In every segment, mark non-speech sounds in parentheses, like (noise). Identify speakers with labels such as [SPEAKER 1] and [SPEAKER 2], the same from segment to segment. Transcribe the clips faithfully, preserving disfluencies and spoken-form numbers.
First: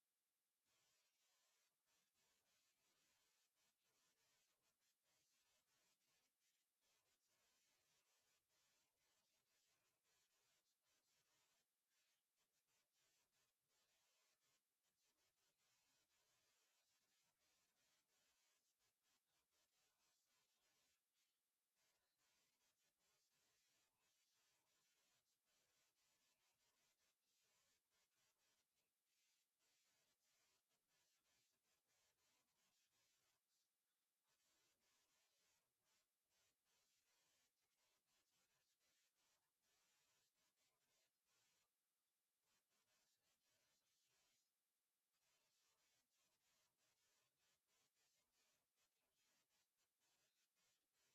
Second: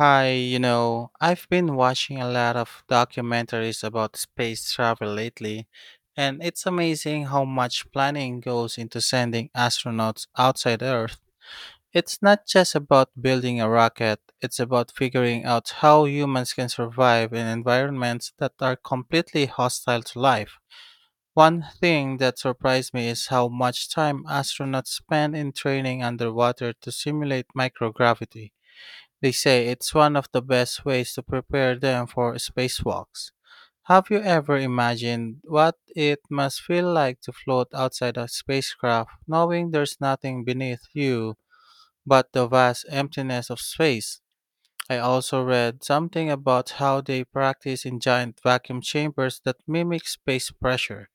[SPEAKER 1] Hi, you know, I've been watching a lot of documentaries about space travel lately, and it's amazing how much planning goes into sending astronauts outside Earth. It's not just about building a rocket, it's about figuring out how humans can survive in environments that are completely hostile to life. One thing that surprised me is how much time astronauts spend in training underwater to simulate microgravity. They say it's one of the best ways to prepare them for spacewalks. Have you ever imagined what it must feel like to float outside a spacecraft knowing there's nothing beneath you but the vast emptiness of space? I also read something about how they practice in giant vacuum chambers that mimic space pressure.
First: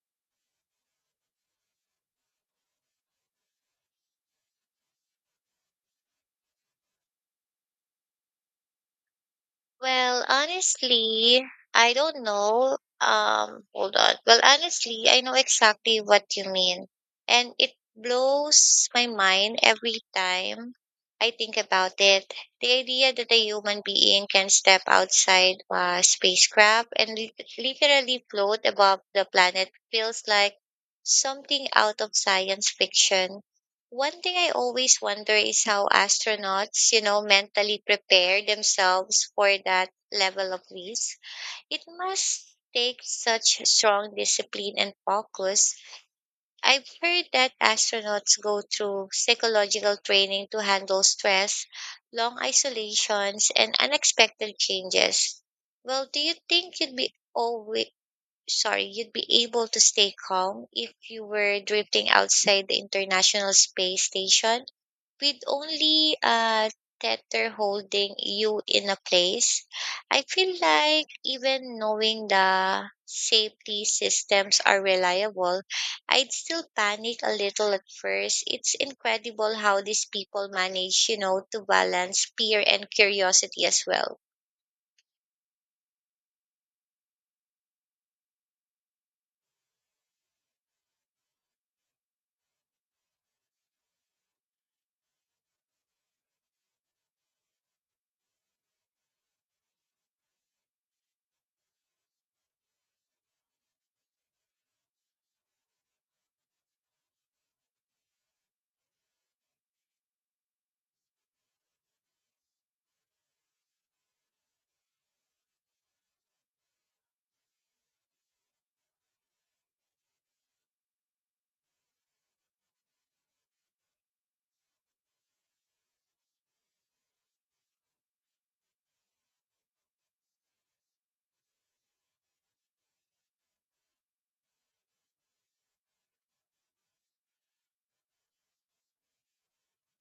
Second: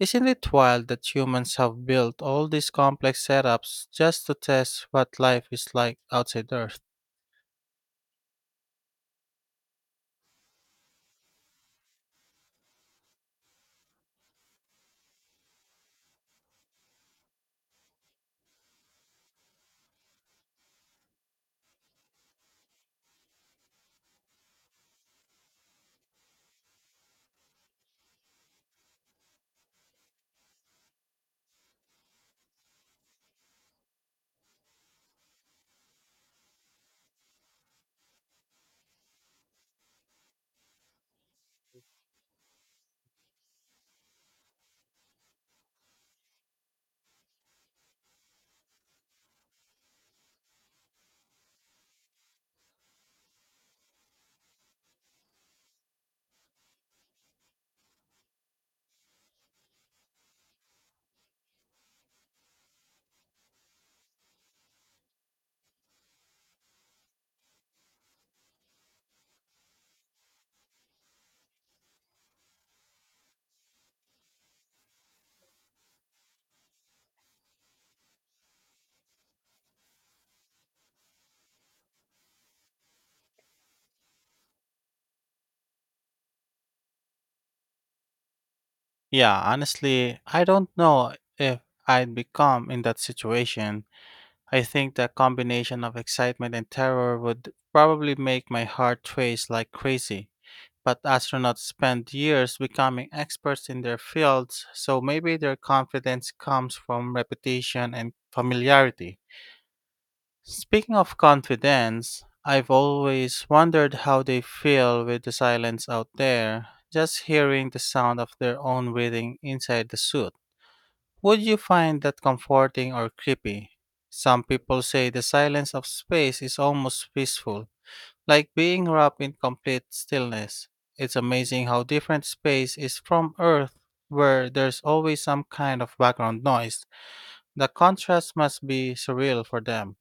[SPEAKER 1] Isn't it wild that humans have built all these complex setups just to test what life is like outside Earth?
[SPEAKER 2] Well, honestly, I don't know. Um, hold on. Well, honestly, I know exactly what you mean. And it blows my mind every time I think about it. The idea that a human being can step outside a spacecraft and li- literally float above the planet feels like something out of science fiction. One thing I always wonder is how astronauts, you know, mentally prepare themselves for that level of risk. It must take such strong discipline and focus. I've heard that astronauts go through psychological training to handle stress, long isolations, and unexpected changes. Well, do you think you'd be always sorry, you'd be able to stay calm if you were drifting outside the International Space Station, with only a tether holding you in a place? I feel like even knowing the safety systems are reliable, I'd still panic a little at first. It's incredible how these people manage, you know, to balance fear and curiosity as well.
[SPEAKER 1] Yeah, honestly, I don't know if I'd become in that situation. I think the combination of excitement and terror would probably make my heart race like crazy. But astronauts spend years becoming experts in their fields, so maybe their confidence comes from repetition and familiarity. Speaking of confidence, I've always wondered how they feel with the silence out there, just hearing the sound of their own breathing inside the suit. Would you find that comforting or creepy? Some people say the silence of space is almost peaceful, like being wrapped in complete stillness. It's amazing how different space is from Earth, where there's always some kind of background noise. The contrast must be surreal for them.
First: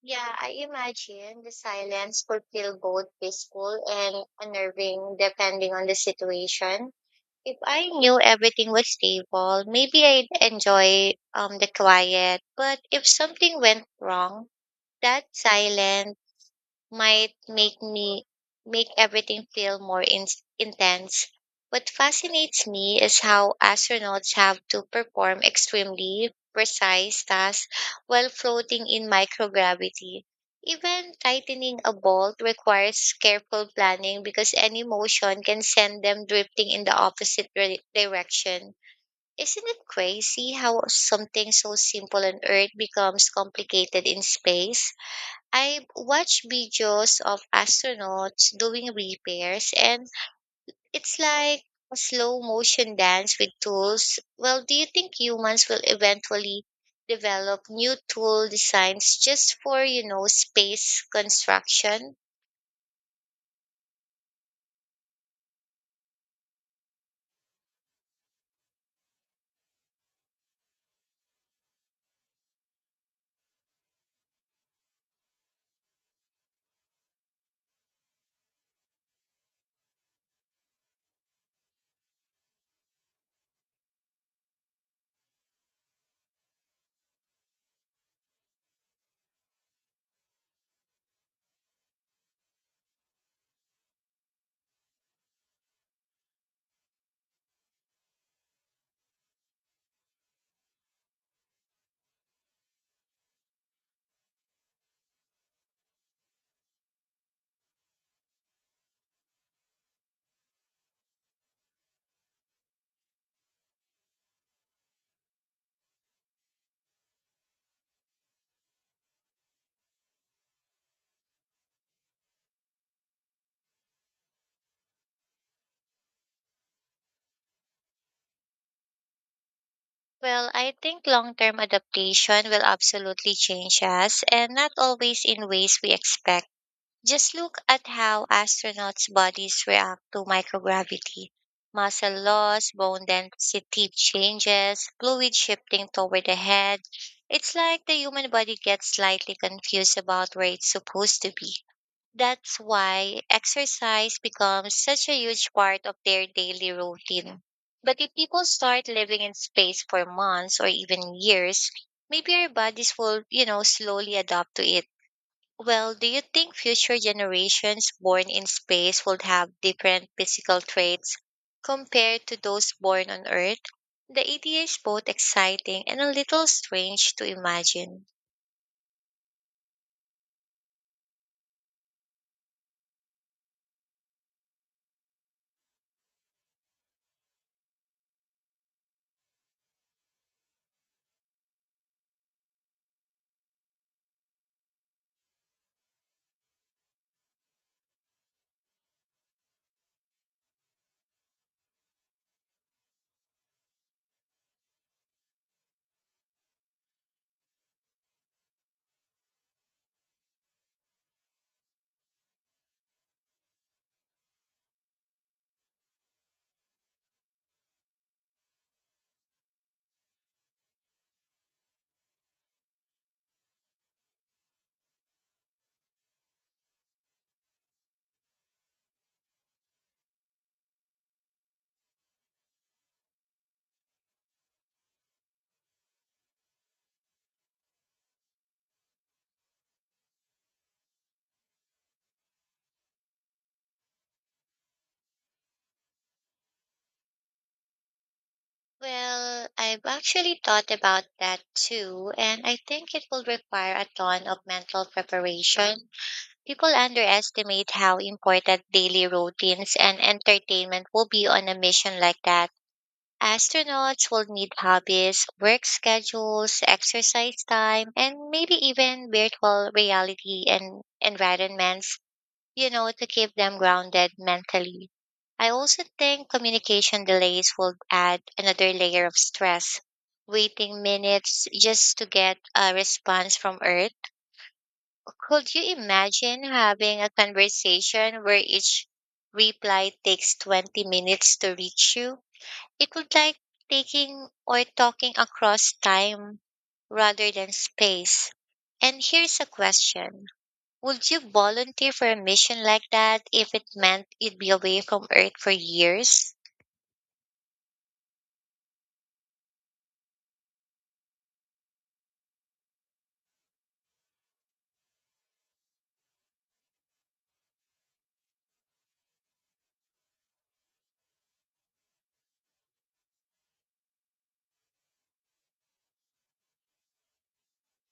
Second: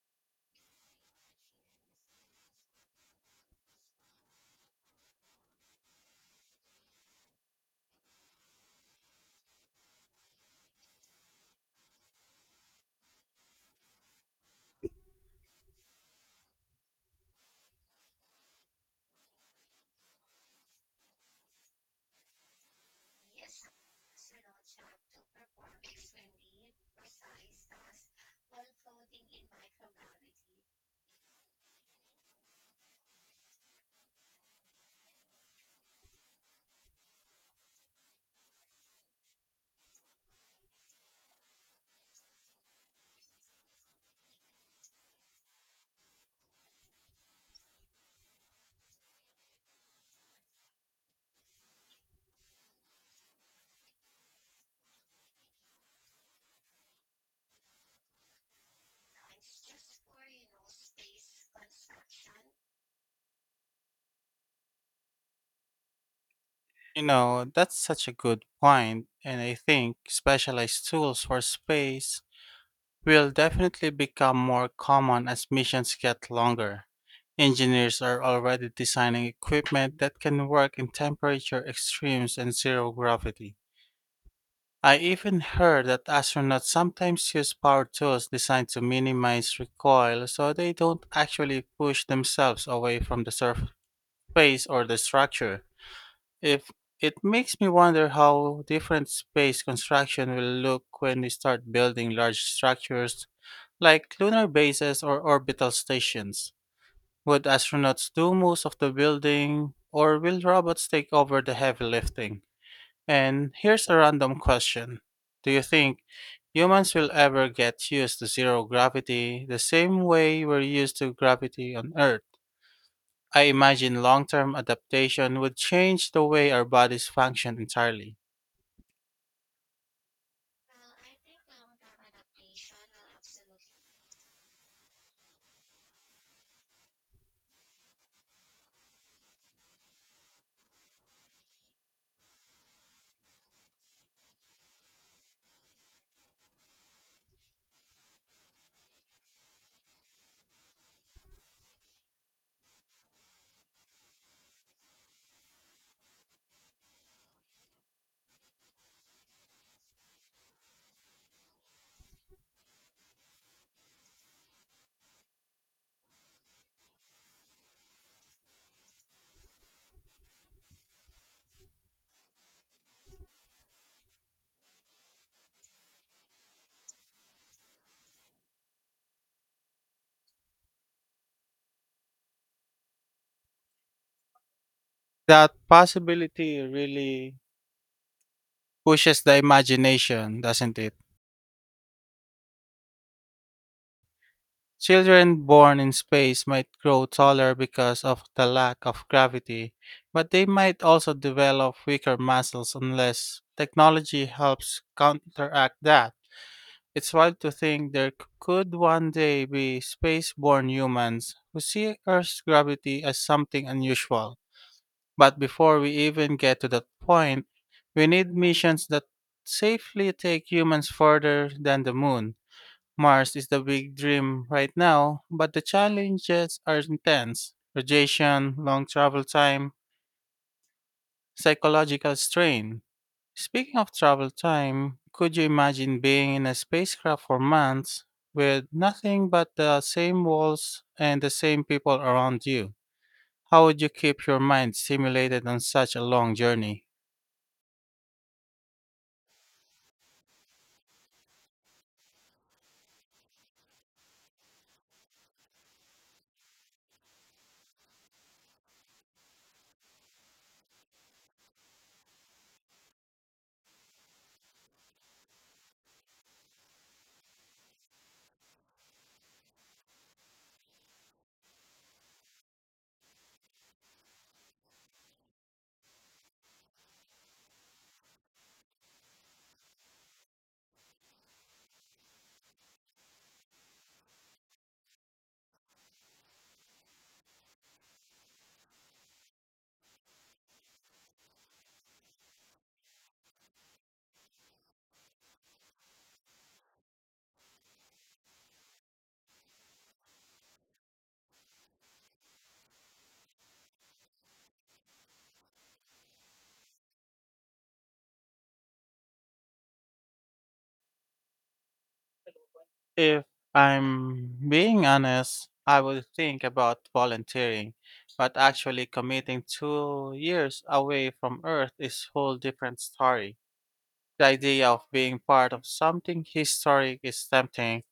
[SPEAKER 2] Yeah, I imagine the silence could feel both peaceful and unnerving depending on the situation. If I knew everything was stable, maybe I'd enjoy um, the quiet. But if something went wrong, that silence might make me make everything feel more in, intense. What fascinates me is how astronauts have to perform extremely precise tasks while floating in microgravity. Even tightening a bolt requires careful planning because any motion can send them drifting in the opposite re- direction. Isn't it crazy how something so simple on Earth becomes complicated in space? I watch videos of astronauts doing repairs, and it's like a slow motion dance with tools. Well, do you think humans will eventually develop new tool designs just for, you know, space construction?
[SPEAKER 1] You know, that's such a good point, and I think specialized tools for space will definitely become more common as missions get longer. Engineers are already designing equipment that can work in temperature extremes and zero gravity. I even heard that astronauts sometimes use power tools designed to minimize recoil so they don't actually push themselves away from the surface or the structure. If it makes me wonder how different space construction will look when we start building large structures like lunar bases or orbital stations. Would astronauts do most of the building, or will robots take over the heavy lifting? And here's a random question. Do you think humans will ever get used to zero gravity the same way we're used to gravity on Earth? I imagine long term adaptation would change the way our bodies function entirely.
[SPEAKER 2] Well, I think long-term adaptation will absolutely change us, and not always in ways we expect. Just look at how astronauts' bodies react to microgravity. Muscle loss, bone density changes, fluid shifting toward the head. It's like the human body gets slightly confused about where it's supposed to be. That's why exercise becomes such a huge part of their daily routine. But if people start living in space for months or even years, maybe our bodies will, you know, slowly adapt to it. Well, do you think future generations born in space would have different physical traits compared to those born on Earth? The idea is both exciting and a little strange to imagine.
[SPEAKER 1] That possibility really pushes the imagination, doesn't it? Children born in space might grow taller because of the lack of gravity, but they might also develop weaker muscles unless technology helps counteract that. It's wild to think there c- could one day be space born humans who see Earth's gravity as something unusual. But before we even get to that point, we need missions that safely take humans further than the moon. Mars is the big dream right now, but the challenges are intense radiation, long travel time, psychological strain. Speaking of travel time, could you imagine being in a spacecraft for months with nothing but the same walls and the same people around you? How would you keep your mind stimulated on such a long journey?
[SPEAKER 2] Well, I've actually thought about that too, and I think it will require a ton of mental preparation. People underestimate how important daily routines and entertainment will be on a mission like that. Astronauts will need hobbies, work schedules, exercise time, and maybe even virtual reality and environments, you know, to keep them grounded mentally. I also think communication delays will add another layer of stress. Waiting minutes just to get a response from Earth. Could you imagine having a conversation where each reply takes twenty minutes to reach you? It would like taking or talking across time rather than space. And here's a question. Would you volunteer for a mission like that if it meant you'd be away from Earth for years?
[SPEAKER 1] If I'm being honest, I would think about volunteering, but actually committing two years away from Earth is whole different story. The idea of being part of something historic is tempting,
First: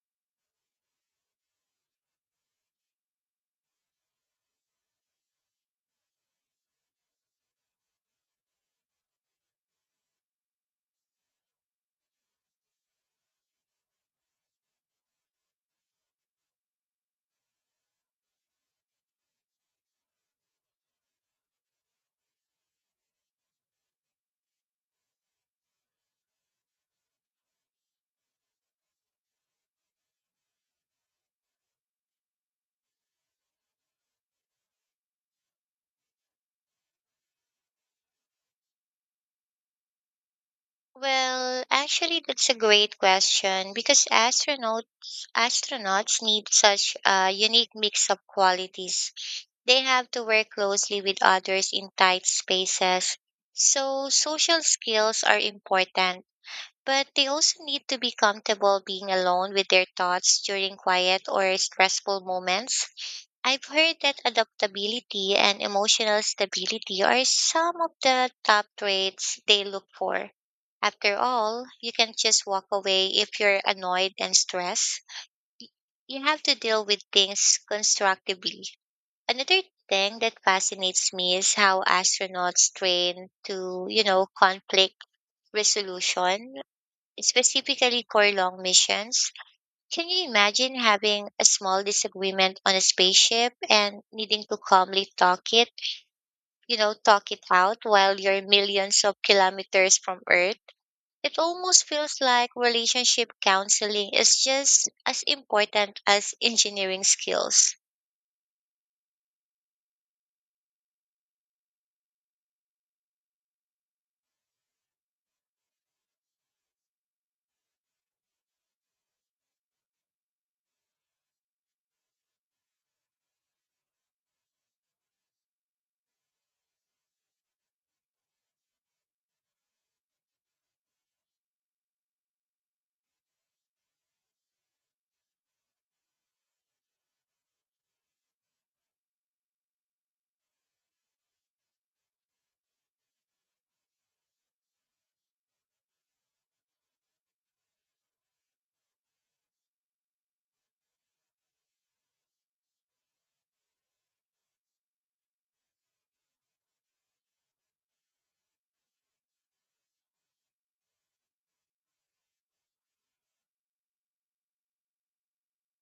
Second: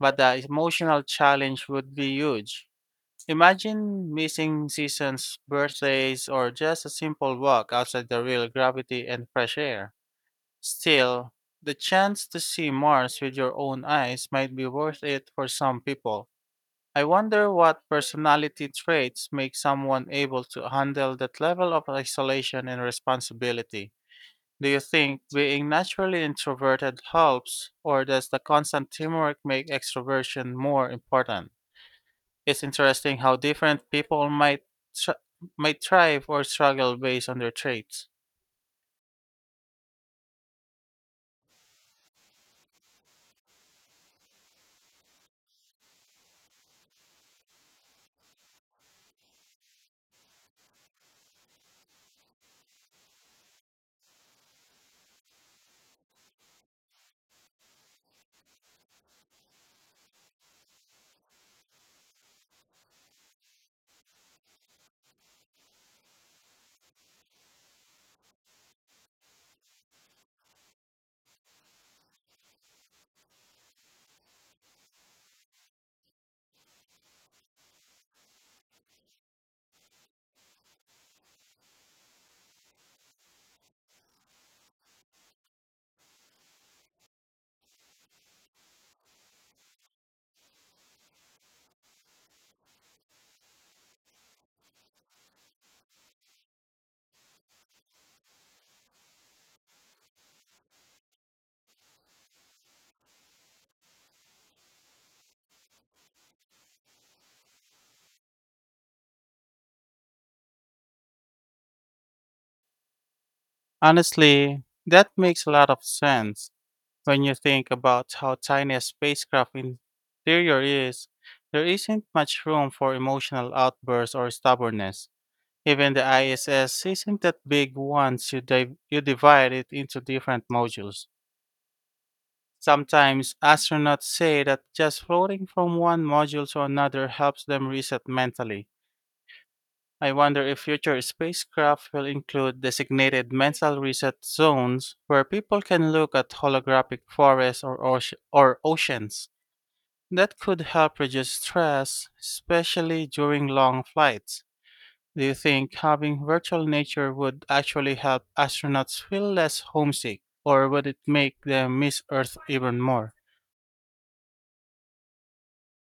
[SPEAKER 1] but the emotional challenge would be huge. Imagine missing seasons, birthdays, or just a simple walk outside the real gravity and fresh air. Still, the chance to see Mars with your own eyes might be worth it for some people. I wonder what personality traits make someone able to handle that level of isolation and responsibility. Do you think being naturally introverted helps, or does the constant teamwork make extroversion more important? It's interesting how different people might tr- might thrive or struggle based on their traits.
[SPEAKER 2] Well, actually, that's a great question because astronauts astronauts need such a unique mix of qualities. They have to work closely with others in tight spaces, so social skills are important. But they also need to be comfortable being alone with their thoughts during quiet or stressful moments. I've heard that adaptability and emotional stability are some of the top traits they look for. After all, you can just walk away if you're annoyed and stressed. You have to deal with things constructively. Another thing that fascinates me is how astronauts train to, you know, conflict resolution specifically for long missions. Can you imagine having a small disagreement on a spaceship and needing to calmly talk it, you know, talk it out while you're millions of kilometers from Earth? It almost feels like relationship counseling is just as important as engineering skills.
[SPEAKER 1] Honestly, that makes a lot of sense. When you think about how tiny a spacecraft interior is, there isn't much room for emotional outbursts or stubbornness. Even the I S S isn't that big once you, div- you divide it into different modules. Sometimes astronauts say that just floating from one module to another helps them reset mentally. I wonder if future spacecraft will include designated mental reset zones where people can look at holographic forests or, oce- or oceans. That could help reduce stress, especially during long flights. Do you think having virtual nature would actually help astronauts feel less homesick, or would it make them miss Earth even more?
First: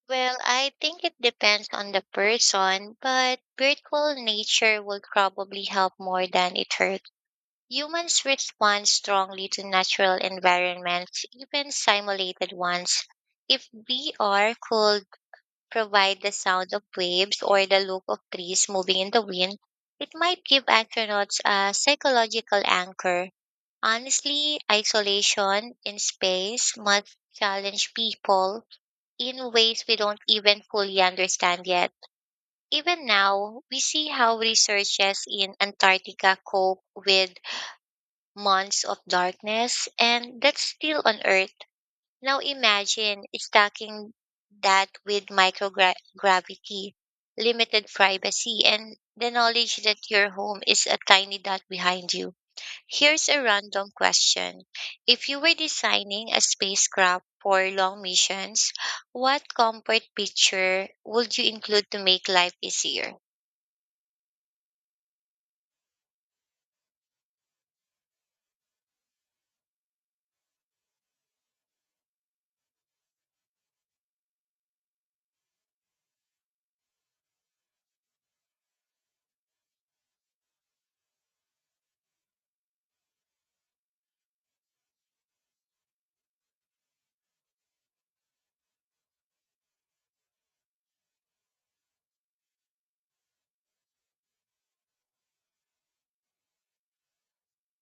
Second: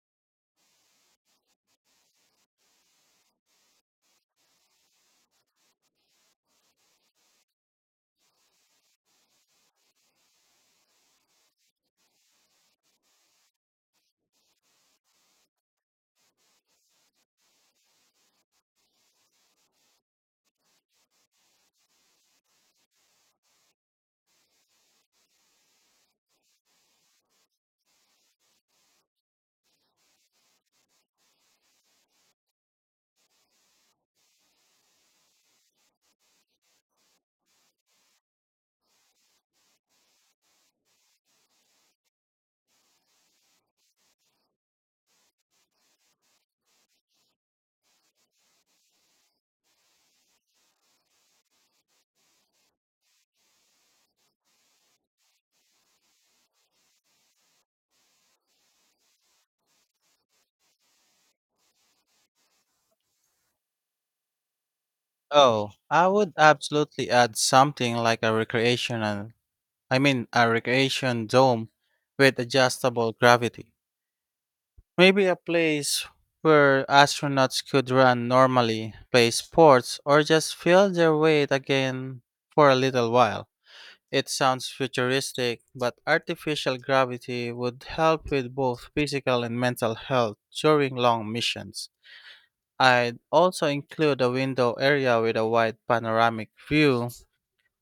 [SPEAKER 2] Well, I think it depends on the person, but virtual nature will probably help more than it hurts. Humans respond strongly to natural environments, even simulated ones. If V R could provide the sound of waves or the look of trees moving in the wind, it might give astronauts a psychological anchor. Honestly, isolation in space must challenge people in ways we don't even fully understand yet. Even now, we see how researchers in Antarctica cope with months of darkness, and that's still on Earth. Now imagine stacking that with microgravity, limited privacy, and the knowledge that your home is a tiny dot behind you. Here's a random question. If you were designing a spacecraft for long missions, what comfort picture would you include to make life easier?
[SPEAKER 1] Oh, I would absolutely add something like a recreational, I mean, a recreation dome with adjustable gravity. Maybe a place where astronauts could run normally, play sports, or just feel their weight again for a little while. It sounds futuristic, but artificial gravity would help with both physical and mental health during long missions. I'd also include a window area with a wide panoramic view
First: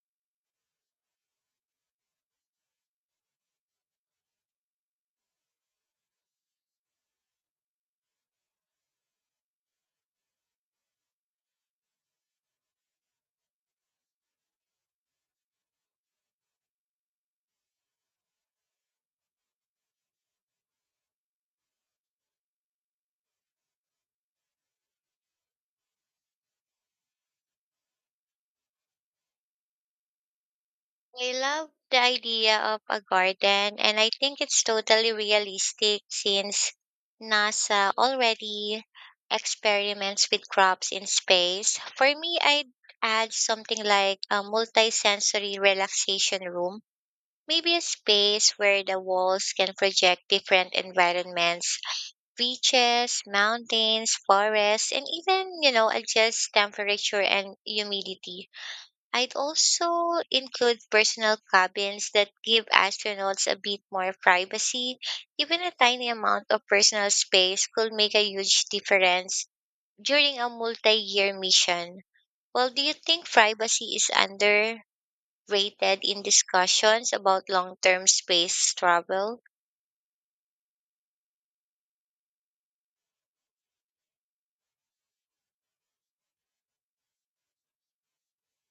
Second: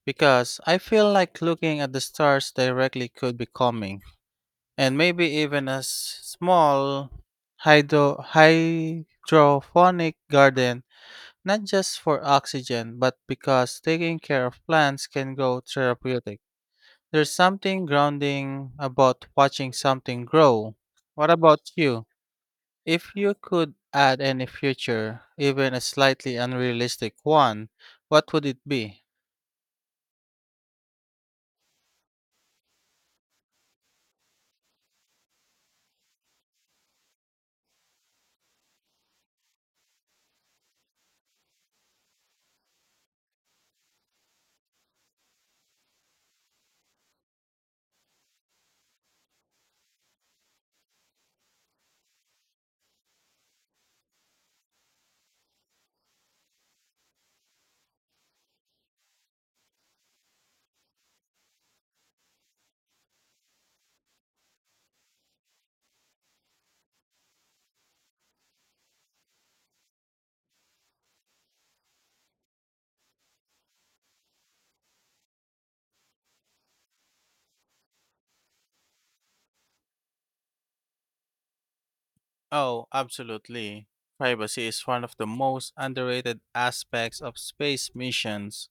[SPEAKER 1] because I feel like looking at the stars directly could be calming, and maybe even a s- small hydro- hydroponic garden, not just for oxygen, but because taking care of plants can go therapeutic. There's something grounding about watching something grow. What about you? If you could add any future, even a slightly unrealistic one, what would it be?
[SPEAKER 2] I love the idea of a garden, and I think it's totally realistic since NASA already experiments with crops in space. For me, I'd add something like a multi-sensory relaxation room, maybe a space where the walls can project different environments, beaches, mountains, forests, and even, you know, adjust temperature and humidity. I'd also include personal cabins that give astronauts a bit more privacy. Even a tiny amount of personal space could make a huge difference during a multi year mission. Well, do you think privacy is underrated in discussions about long term space travel?
[SPEAKER 1] Oh, absolutely. Privacy is one of the most underrated aspects of space missions.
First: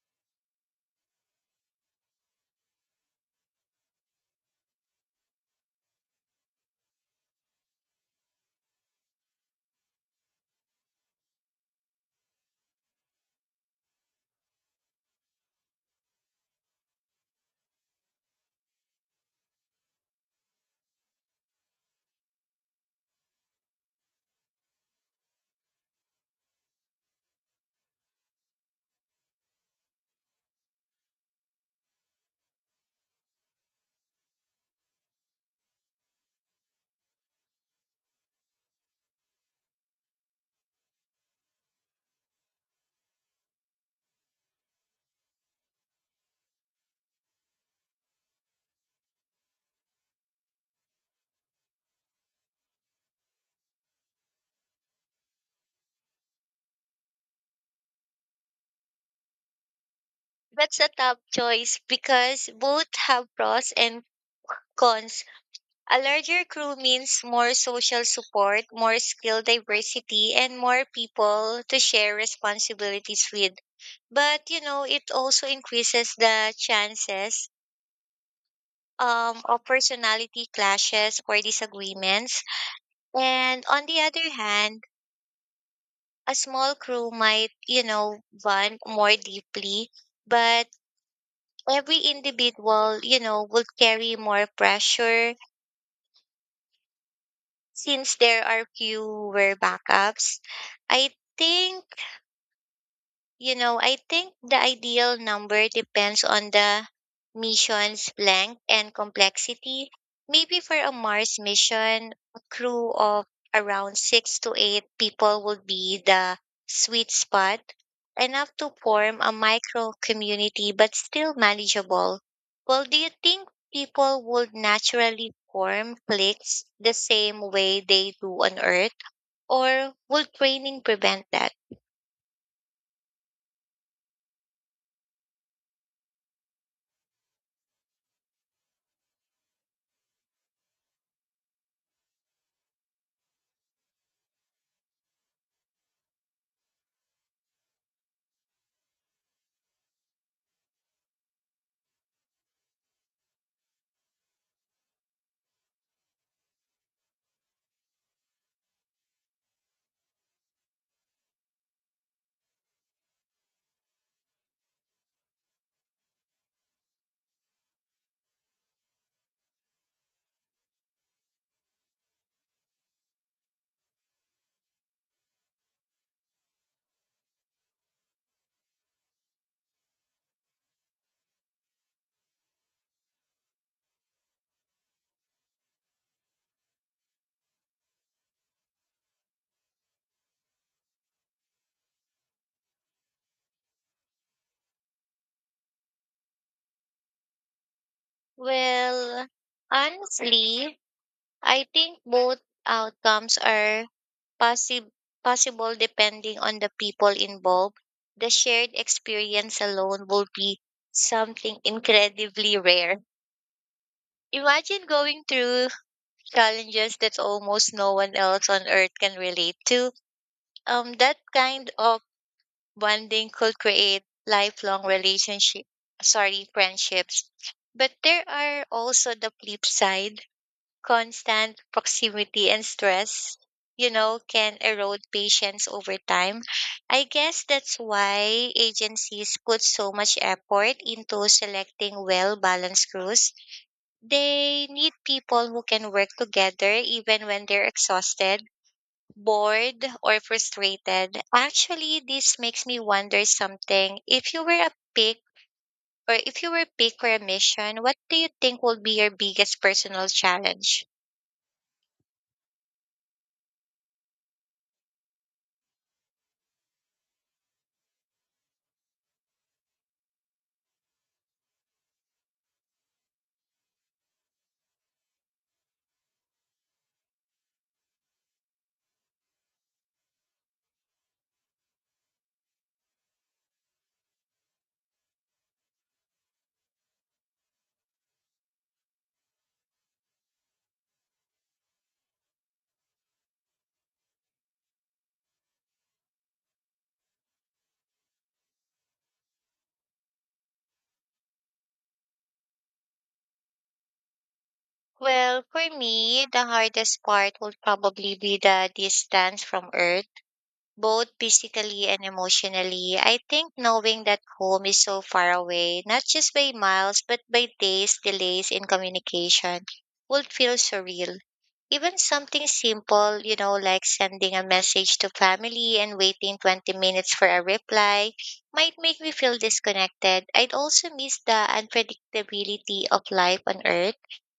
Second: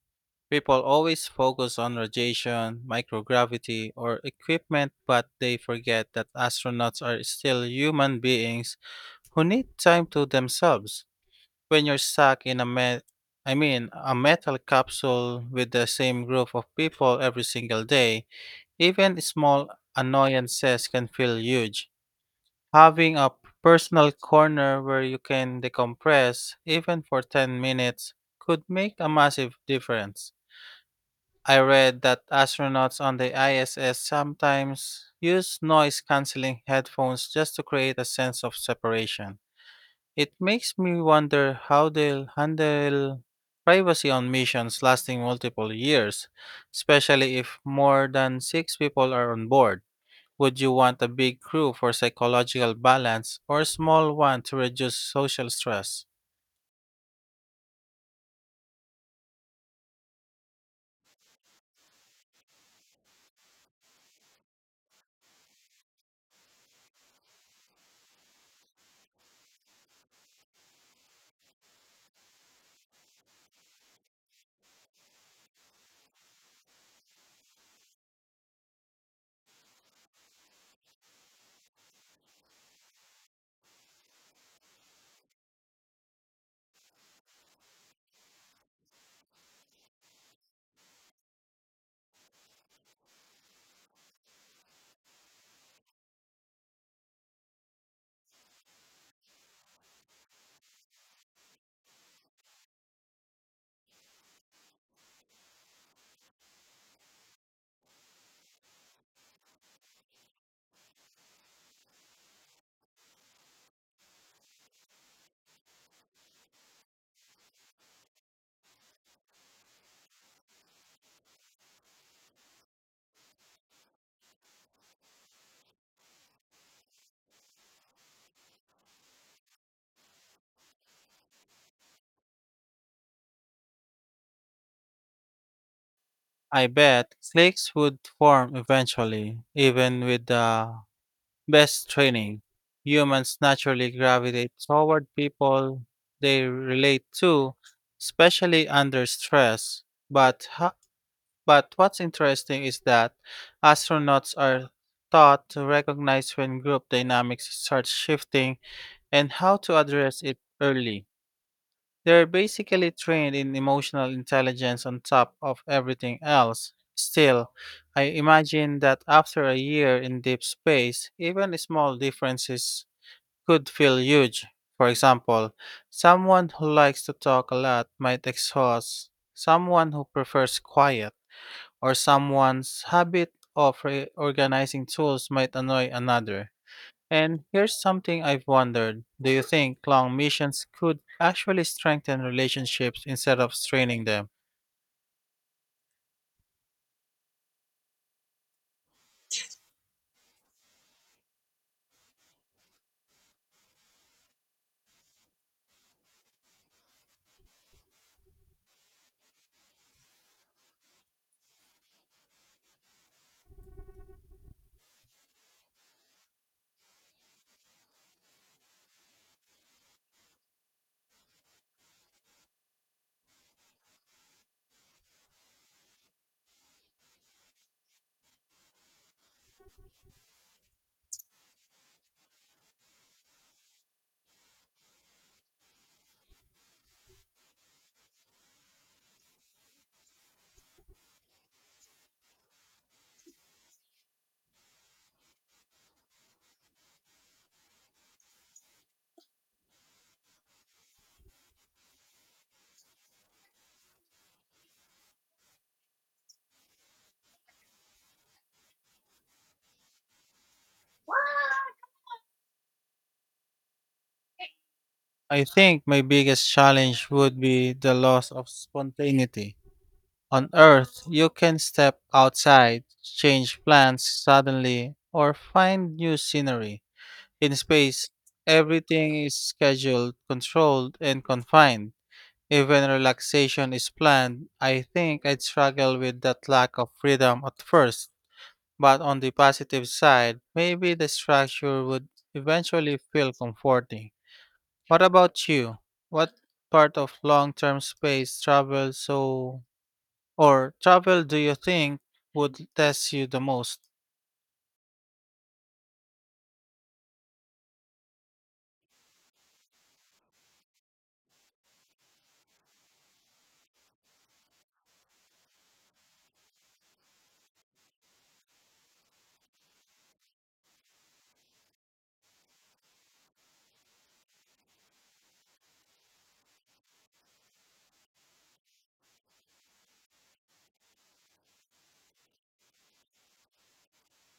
[SPEAKER 1] People always focus on radiation, microgravity, or equipment, but they forget that astronauts are still human beings who need time to themselves. When you're stuck in a met I mean a metal capsule with the same group of people every single day, even small annoyances can feel huge. Having a personal corner where you can decompress even for ten minutes could make a massive difference. I read that astronauts on the I S S sometimes use noise canceling headphones just to create a sense of separation. It makes me wonder how they'll handle privacy on missions lasting multiple years, especially if more than six people are on board. Would you want a big crew for psychological balance or a small one to reduce social stress?
[SPEAKER 2] That's a tough choice because both have pros and cons. A larger crew means more social support, more skill diversity, and more people to share responsibilities with. But, you know, it also increases the chances um, of personality clashes or disagreements. And on the other hand, a small crew might, you know, bond more deeply, but every individual, you know, would carry more pressure since there are fewer backups. I think you know, I think the ideal number depends on the mission's length and complexity. Maybe for a Mars mission, a crew of around six to eight people would be the sweet spot, enough to form a micro community but still manageable. Well, do you think people would naturally form cliques the same way they do on Earth, or would training prevent that?
[SPEAKER 1] I bet cliques would form eventually, even with the best training. Humans naturally gravitate toward people they relate to, especially under stress. But ho- But what's interesting is that astronauts are taught to recognize when group dynamics start shifting and how to address it early. They're basically trained in emotional intelligence on top of everything else. Still, I imagine that after a year in deep space, even small differences could feel huge. For example, someone who likes to talk a lot might exhaust someone who prefers quiet or someone's habit of reorganizing tools might annoy another. And here's something I've wondered. Do you think long missions could actually strengthen relationships instead of straining them?
[SPEAKER 2] Well, honestly, I think both outcomes are possi- possible depending on the people involved. The shared experience alone will be something incredibly rare. Imagine going through challenges that almost no one else on earth can relate to. Um, that kind of bonding could create lifelong relationship, sorry, friendships. But there are also the flip side constant proximity and stress, you know, can erode patience over time. I guess that's why agencies put so much effort into selecting well balanced crews. They need people who can work together even when they're exhausted, bored, or frustrated. Actually, this makes me wonder something. If you were a pick, or if you were picked for a mission, what do you think will be your biggest personal challenge?
[SPEAKER 1] I think my biggest challenge would be the loss of spontaneity. On Earth, you can step outside, change plans suddenly, or find new scenery. In space, everything is scheduled, controlled, and confined. Even relaxation is planned. I think I'd struggle with that lack of freedom at first. But on the positive side, maybe the structure would eventually feel comforting. What about you? What part of long term space travel so or travel do you think would test you the most?
[SPEAKER 2] Well, for me, the hardest part would probably be the distance from Earth, both physically and emotionally. I think knowing that home is so far away, not just by miles, but by days, delays in communication, would feel surreal. Even something simple, you know, like sending a message to family and waiting twenty minutes for a reply, might make me feel disconnected. I'd also miss the unpredictability of life on Earth.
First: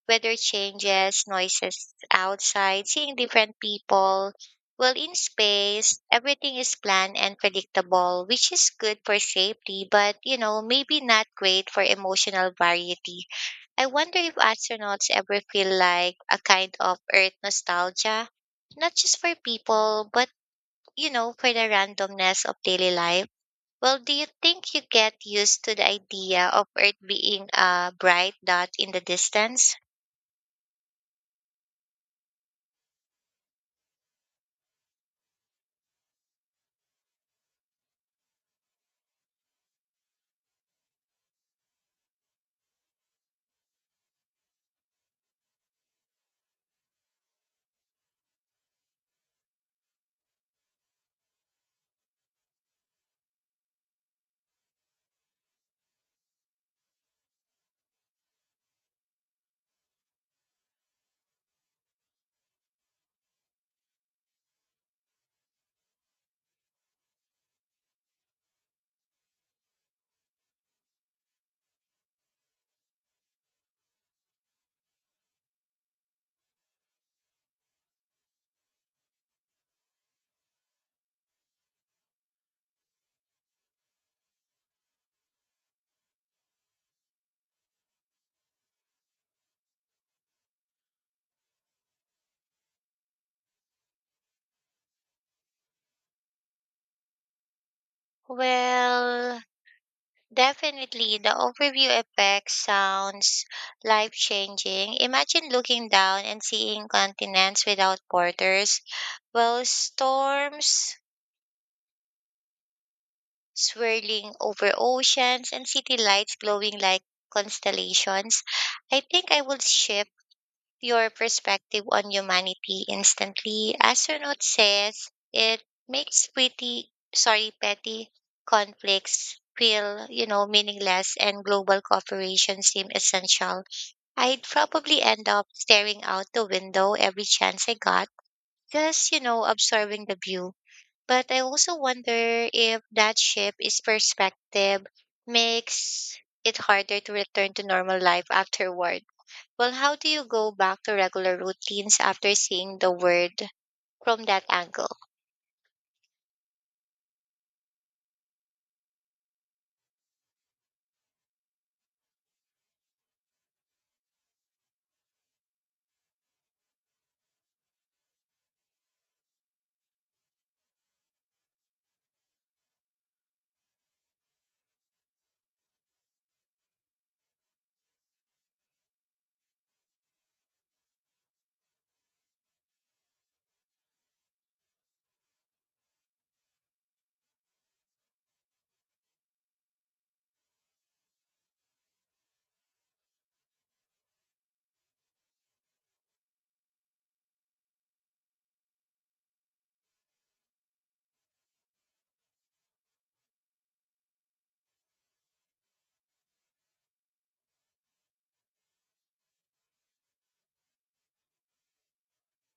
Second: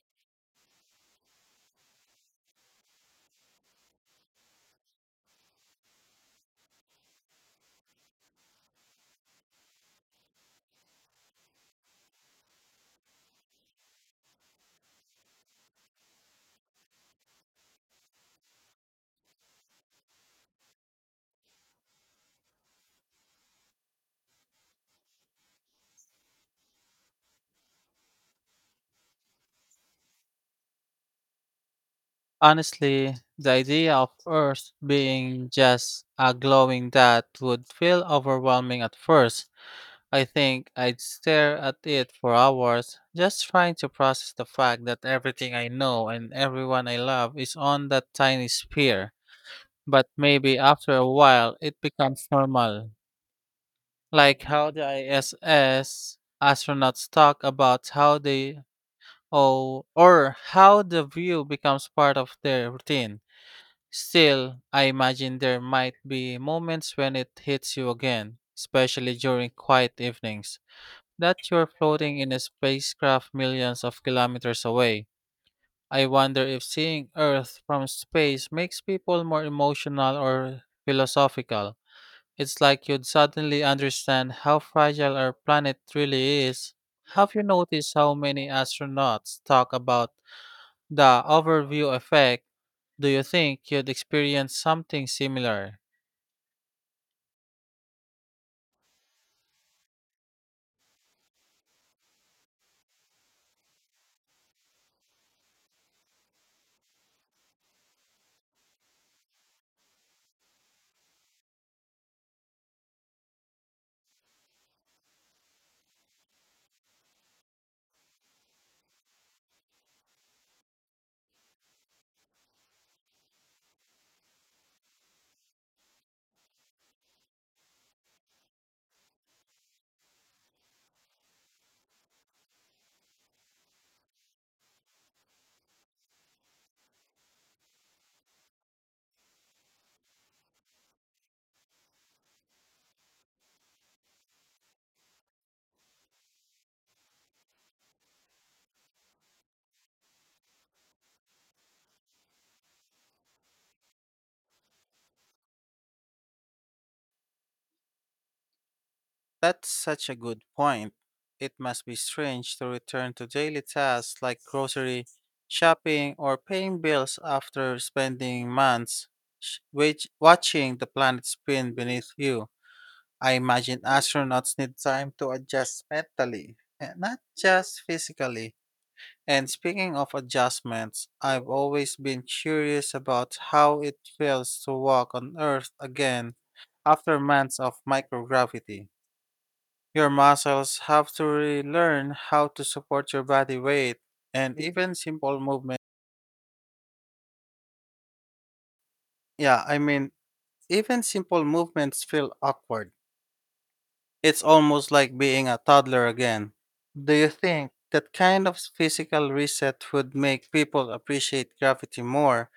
[SPEAKER 2] Weather changes, noises outside, seeing different people. Well, in space, everything is planned and predictable, which is good for safety, but you know, maybe not great for emotional variety. I wonder if astronauts ever feel like a kind of Earth nostalgia, not just for people, but you know, for the randomness of daily life. Well, do you think you get used to the idea of Earth being a bright dot in the distance?
[SPEAKER 1] Honestly, the idea of Earth being just a glowing dot would feel overwhelming at first. I think I'd stare at it for hours, just trying to process the fact that everything I know and everyone I love is on that tiny sphere. But maybe after a while, it becomes normal. Like how the I S S astronauts talk about how they, oh, or how the view becomes part of their routine. Still, I imagine there might be moments when it hits you again, especially during quiet evenings that you're floating in a spacecraft millions of kilometers away. I wonder if seeing Earth from space makes people more emotional or philosophical. It's like you'd suddenly understand how fragile our planet really is. Have you noticed how many astronauts talk about the overview effect? Do you think you'd experience something similar?
[SPEAKER 2] Well, definitely, the overview effect sounds life changing. Imagine looking down and seeing continents without borders, while storms swirling over oceans and city lights glowing like constellations. I think I would shift your perspective on humanity instantly. Astronaut says it makes pretty sorry petty conflicts feel, you know meaningless, and global cooperation seem essential. I'd probably end up staring out the window every chance I got, just you know observing the view. But I also wonder if that shift is perspective makes it harder to return to normal life afterward. Well, how do you go back to regular routines after seeing the word from that angle?
[SPEAKER 1] That's such a good point. It must be strange to return to daily tasks like grocery shopping or paying bills after spending months sh- wage- watching the planet spin beneath you. I imagine astronauts need time to adjust mentally, and not just physically. And speaking of adjustments, I've always been curious about how it feels to walk on Earth again after months of microgravity. Your muscles have to relearn how to support your body weight and even simple movement. Yeah, I mean, Even simple movements feel awkward. It's almost like being a toddler again. Do you think that kind of physical reset would make people appreciate gravity more,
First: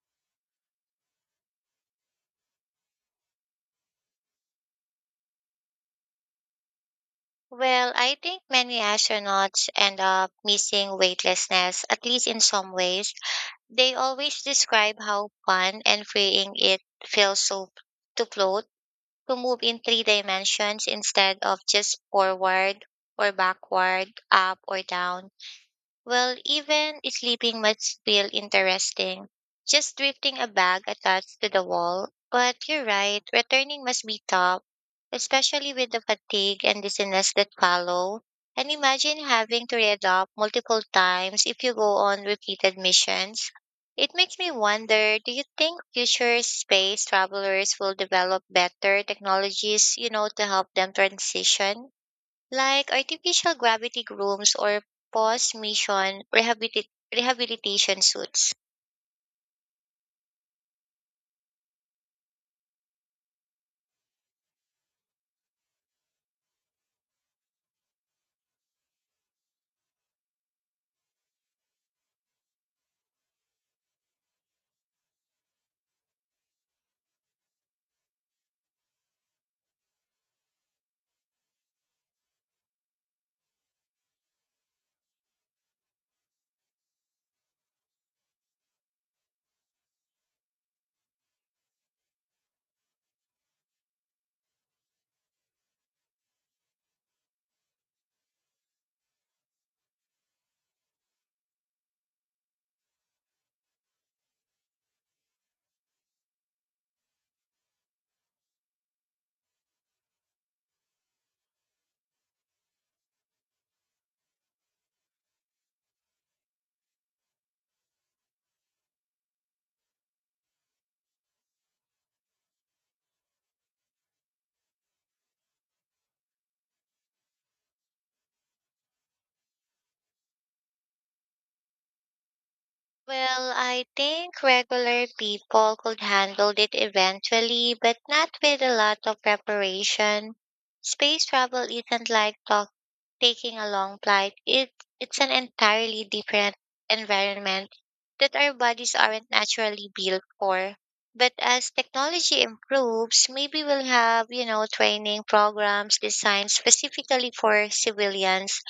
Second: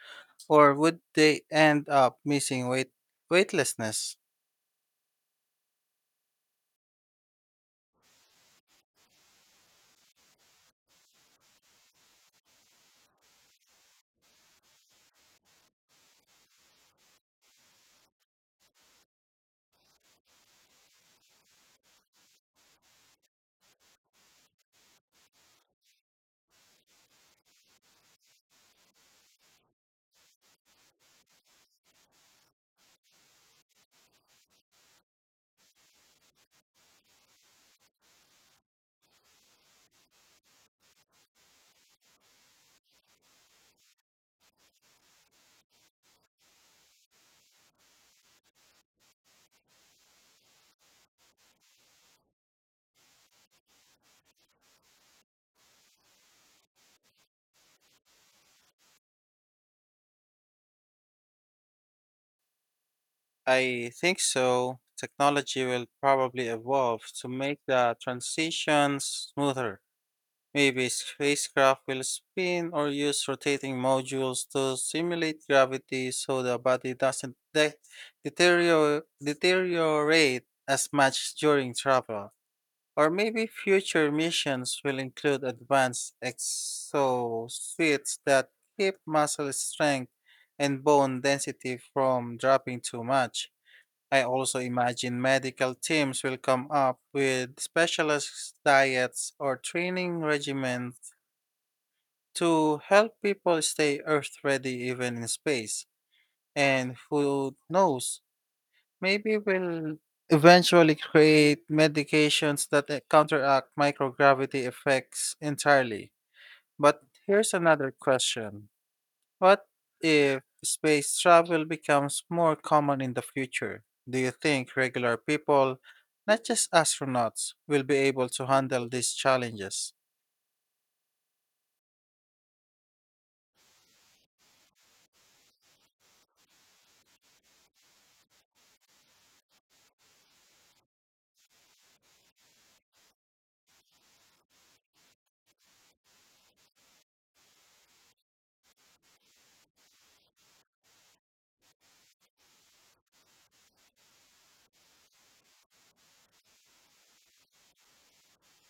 [SPEAKER 1] or would they end up missing weight weightlessness?
[SPEAKER 2] Well, I think many astronauts end up missing weightlessness, at least in some ways. They always describe how fun and freeing it feels so to float, to move in three dimensions instead of just forward or backward, up or down. Well, even sleeping must feel interesting. Just drifting a bag attached to the wall. But you're right, returning must be tough, especially with the fatigue and dizziness that follow. And imagine having to readopt multiple times if you go on repeated missions. It makes me wonder, do you think future space travelers will develop better technologies, you know, to help them transition, like artificial gravity rooms or post mission rehabilit- rehabilitation suits?
[SPEAKER 1] I think so. Technology will probably evolve to make the transitions smoother. Maybe spacecraft will spin or use rotating modules to simulate gravity so the body doesn't de- deterioro- deteriorate as much during travel. Or maybe future missions will include advanced exosuits that keep muscle strength and bone density from dropping too much. I also imagine medical teams will come up with specialized diets or training regimens to help people stay Earth ready even in space. And who knows, maybe we'll eventually create medications that uh, counteract microgravity effects entirely. But here's another question. What if space travel becomes more common in the future? Do you think regular people, not just astronauts, will be able to handle these challenges?
[SPEAKER 2] Well, I think regular people could handle it eventually, but not with a lot of preparation. Space travel isn't like talking. Taking a long flight, it, it's an entirely different environment that our bodies aren't naturally built for. But as technology improves, maybe we'll have, you know, training programs designed specifically for civilians,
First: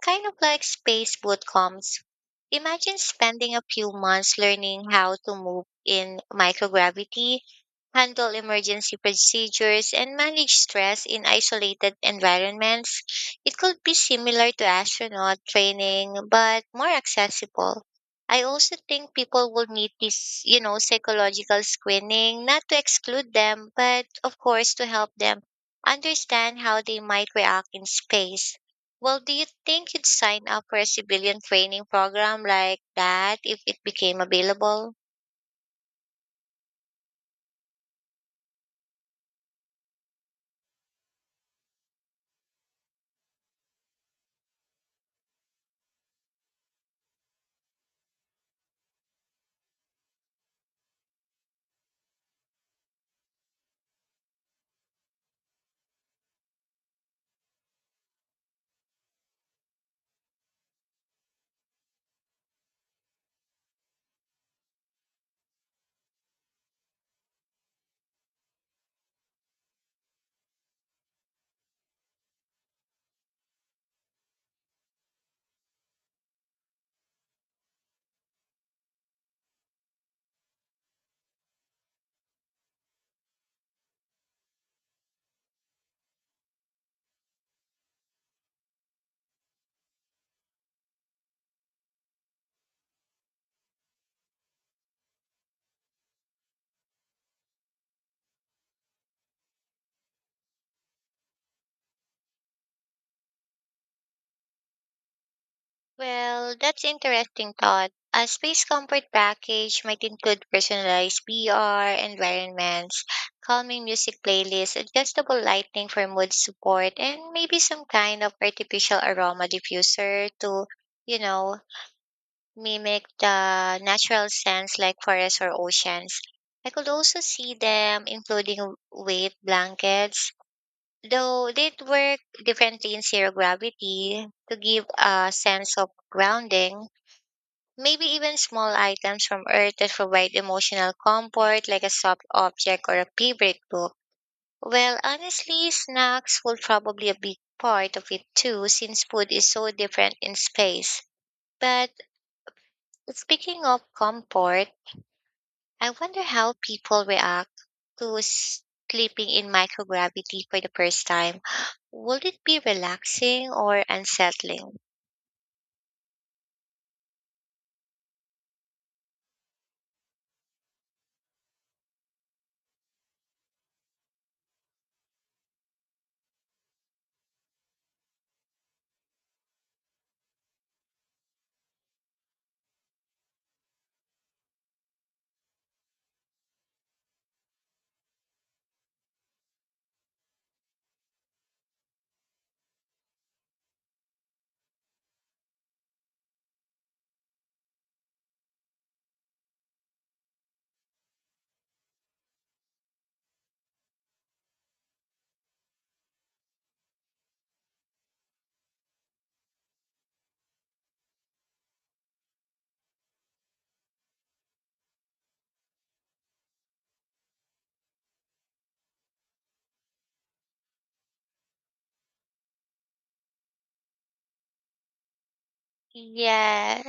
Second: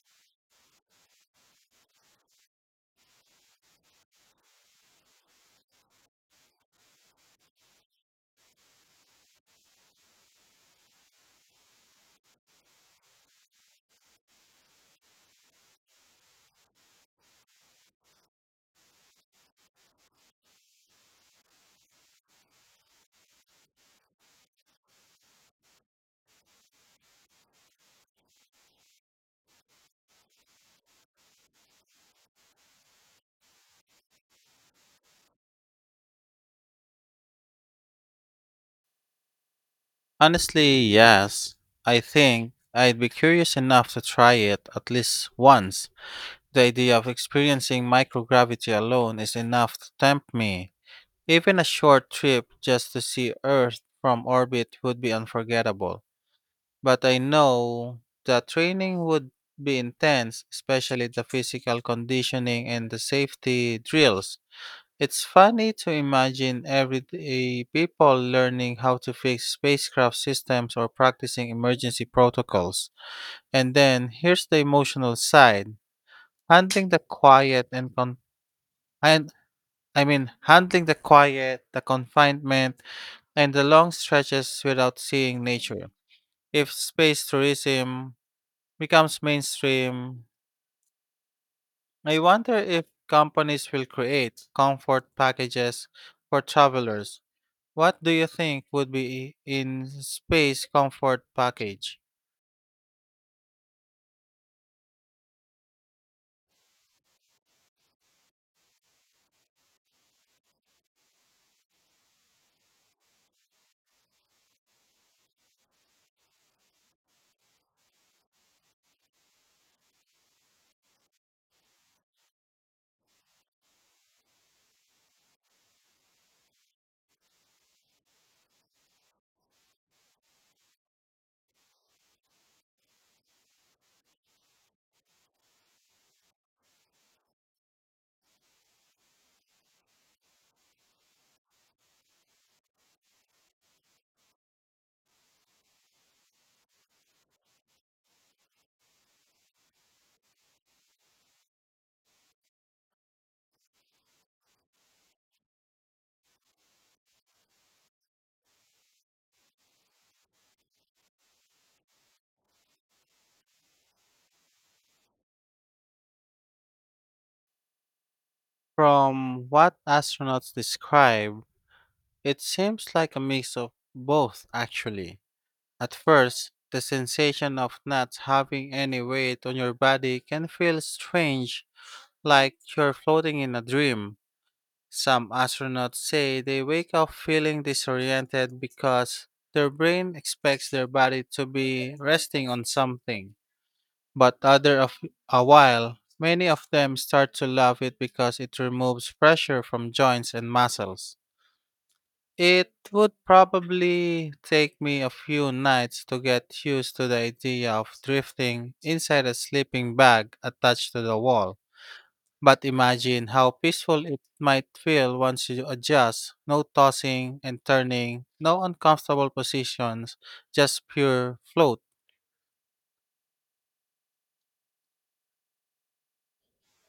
[SPEAKER 2] kind of like space boot camps. Imagine spending a few months learning how to move in microgravity, handle emergency procedures, and manage stress in isolated environments. It could be similar to astronaut training, but more accessible. I also think people will need this, you know, psychological screening, not to exclude them, but of course to help them understand how they might react in space. Well, do you think you'd sign up for a civilian training program like that if it became available?
[SPEAKER 1] Honestly, yes. I think I'd be curious enough to try it at least once. The idea of experiencing microgravity alone is enough to tempt me. Even a short trip just to see Earth from orbit would be unforgettable. But I know the training would be intense, especially the physical conditioning and the safety drills. It's funny to imagine everyday people learning how to fix spacecraft systems or practicing emergency protocols. And then here's the emotional side. Handling the quiet and con and I mean Handling the quiet, the confinement, and the long stretches without seeing nature. If space tourism becomes mainstream, I wonder if companies will create comfort packages for travelers. What do you think would be in space comfort package?
[SPEAKER 2] Well, that's interesting thought. A space comfort package might include personalized V R environments, calming music playlists, adjustable lighting for mood support, and maybe some kind of artificial aroma diffuser to, you know, mimic the natural scents like forests or oceans. I could also see them including weight blankets, though they'd work differently in zero gravity to give a sense of grounding. Maybe even small items from Earth that provide emotional comfort, like a soft object or a favorite book. Well, honestly, snacks will probably a big part of it too, since food is so different in space. But speaking of comfort, I wonder how people react to s- sleeping in microgravity for the first time. (gasps) Will it be relaxing or unsettling?
[SPEAKER 1] From what astronauts describe, it seems like a mix of both actually. At first, the sensation of not having any weight on your body can feel strange, like you're floating in a dream. Some astronauts say they wake up feeling disoriented because their brain expects their body to be resting on something. But other of a while, many of them start to love it because it removes pressure from joints and muscles. It would probably take me a few nights to get used to the idea of drifting inside a sleeping bag attached to the wall. But imagine how peaceful it might feel once you adjust. No tossing and turning, no uncomfortable positions, just pure float.
[SPEAKER 2] Yeah.